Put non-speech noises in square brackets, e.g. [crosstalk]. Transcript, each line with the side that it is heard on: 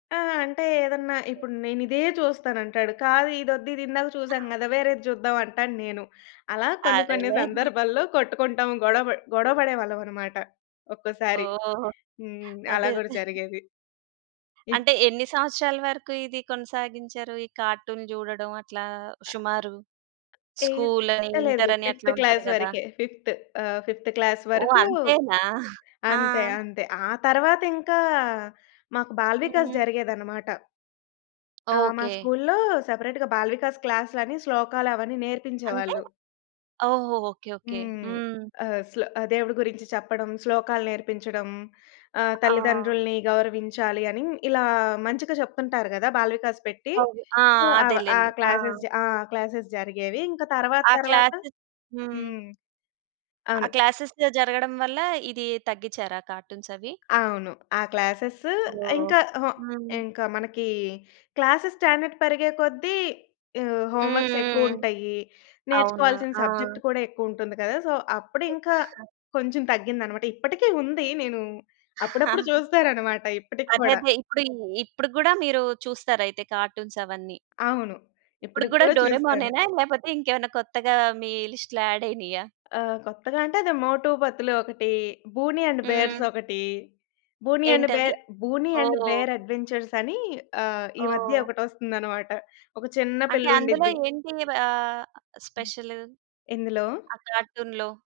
left: ఆహ్, అంటే ఏదన్నా ఇప్పుడు నేనిదే చూస్తానంటాడు. కాదు ఇదొద్దు ఇదిందాక చూసాం గదా! వేరేది జూద్దాం అంటాను నేను. అలా కొన్ని కొన్ని
right: అదేలే. [giggles]
left: సందర్భాల్లో కొట్టుకుంటాం గొడవ బ గొడవ బడేవాళ్ళమన్నమాట. ఒక్కోసారి.
right: ఓహ్!
left: హ్మ్. అలా
right: అదే. అదే.
left: గూడా
right: [giggles]
left: జరిగేది. ఇప్
right: అంటే ఎన్ని సంవత్సరాల వరకు ఇది కొనసాగించారు. ఈ కార్టూన్ జూడడం అట్లా సుమారు?
left: ఏ
right: స్కూలని
left: లేదు లేదు.
right: ఇంటరని
left: ఫిఫ్త్
right: అట్లా ఉంటది
left: క్లాస్
right: గదా!
left: వరకే ఫిఫ్త్. ఆహ్, ఫిఫ్త్ క్లాస్
right: ఓహ్!
left: వరకూ
right: అంతేనా. [giggles] ఆ!
left: అంతే. అంతే. ఆ తరువాత ఇంకా మాకు బాల వికాస్
right: హ్మ్.
left: జరిగేదన్నమాట. ఆ! మా
right: ఓకే.
left: స్కూలులో సెపరేట్‌గా బాల వికాస్ క్లాసులని శ్లోకాలవన్నీ
right: అంటే?
left: నేర్పించేవాళ్ళు.
right: ఓహో! ఓకే. ఓకే.
left: హ్మ్.
right: హ్మ్.
left: ఆహ్, శ్లో ఆహ్ దేవుడు గురించి చెప్పడం శ్లోకాలు నేర్పించడం. ఆహ్
right: ఆ!
left: తల్లిదండ్రులని గౌరవించాలి అని ఇలా మంచిగా చెప్తుంటారు గదా! బాల వికాస్ పెట్టి.
right: అవును. ఆ!
left: సో, అవ ఆ
right: అదేలెండి. ఆ!
left: క్లాస్సెస్ జ ఆ! క్లాస్సెస్ జరిగేవి. ఇంకా
right: ఆ!
left: తరువాతరువాత.
right: క్లాసు హ్మ్.
left: హ్మ్.
right: ఆ
left: అవును.
right: క్లాసేస్ జ జరగడం వల్ల ఇది తగ్గించారా కార్టూన్స్ అవి?
left: అవును. ఆ క్లాస్సెస్సు
right: ఓహ్!
left: ఇంకా అహా!
right: హ్మ్.
left: ఇంకా మనకి క్లాస్సెస్ స్టాండర్డ్ పెరిగే కొద్ది ఆహ్,
right: హ్మ్.
left: హోమ్ వర్క్స్
right: హ్మ్. హ్మ్.
left: ఎక్కువుంటాయి.
right: అవునా?
left: నేర్చుకోవాల్సిన
right: ఆ!
left: సబ్జెక్ట్ కూడా ఎక్కువుంటుంది కదా! సో, అప్పుడింకా కొంచెం తగ్గిందన్నమాట. ఇప్పటికి ఉంది నేను అప్పుడప్పుడు
right: [giggles]
left: చూస్తానన్నమాట. ఇప్పటికి
right: అదే.
left: కూడా.
right: అదే. ఇప్పుడు ఈ ఇప్పుడు గూడా మీరు చుస్తారైతే కార్టూన్స్ అవన్నీ?
left: అవును.
right: ఇప్పటికి
left: ఇప్పటికి
right: గూడా
left: కూడా
right: 'డోరేమోన్'
left: చూస్తాను.
right: నేనా లేకపోతే ఇంకేమన్నా కొత్తగా మీ లిస్ట్‌లా యాడ్ అయినాయా?
left: ఆహ్, కొత్తగా అంటే అది 'మోటు పతులు' ఒకటి, 'బూనీ అండ్ బేర్స్'
right: హ్మ్.
left: ఒకటి. 'బూనీ అండ్
right: ఏంటది?
left: బేర్', 'బూనీ అండ్
right: ఓహ్!
left: బేర్' అడ్వెంచర్స్ అని ఆహ్, ఈ మధ్య
right: ఓహ్!
left: ఒకటొస్తుందన్నమాట. ఒక చిన్న
right: అంటే అందులో
left: పిల్లండిద్ది.
right: ఏంటి వ ఆహ్,
left: హ్మ్.
right: స్పెషలు?
left: ఎందులో?
right: ఆ కార్టూన్‌లో?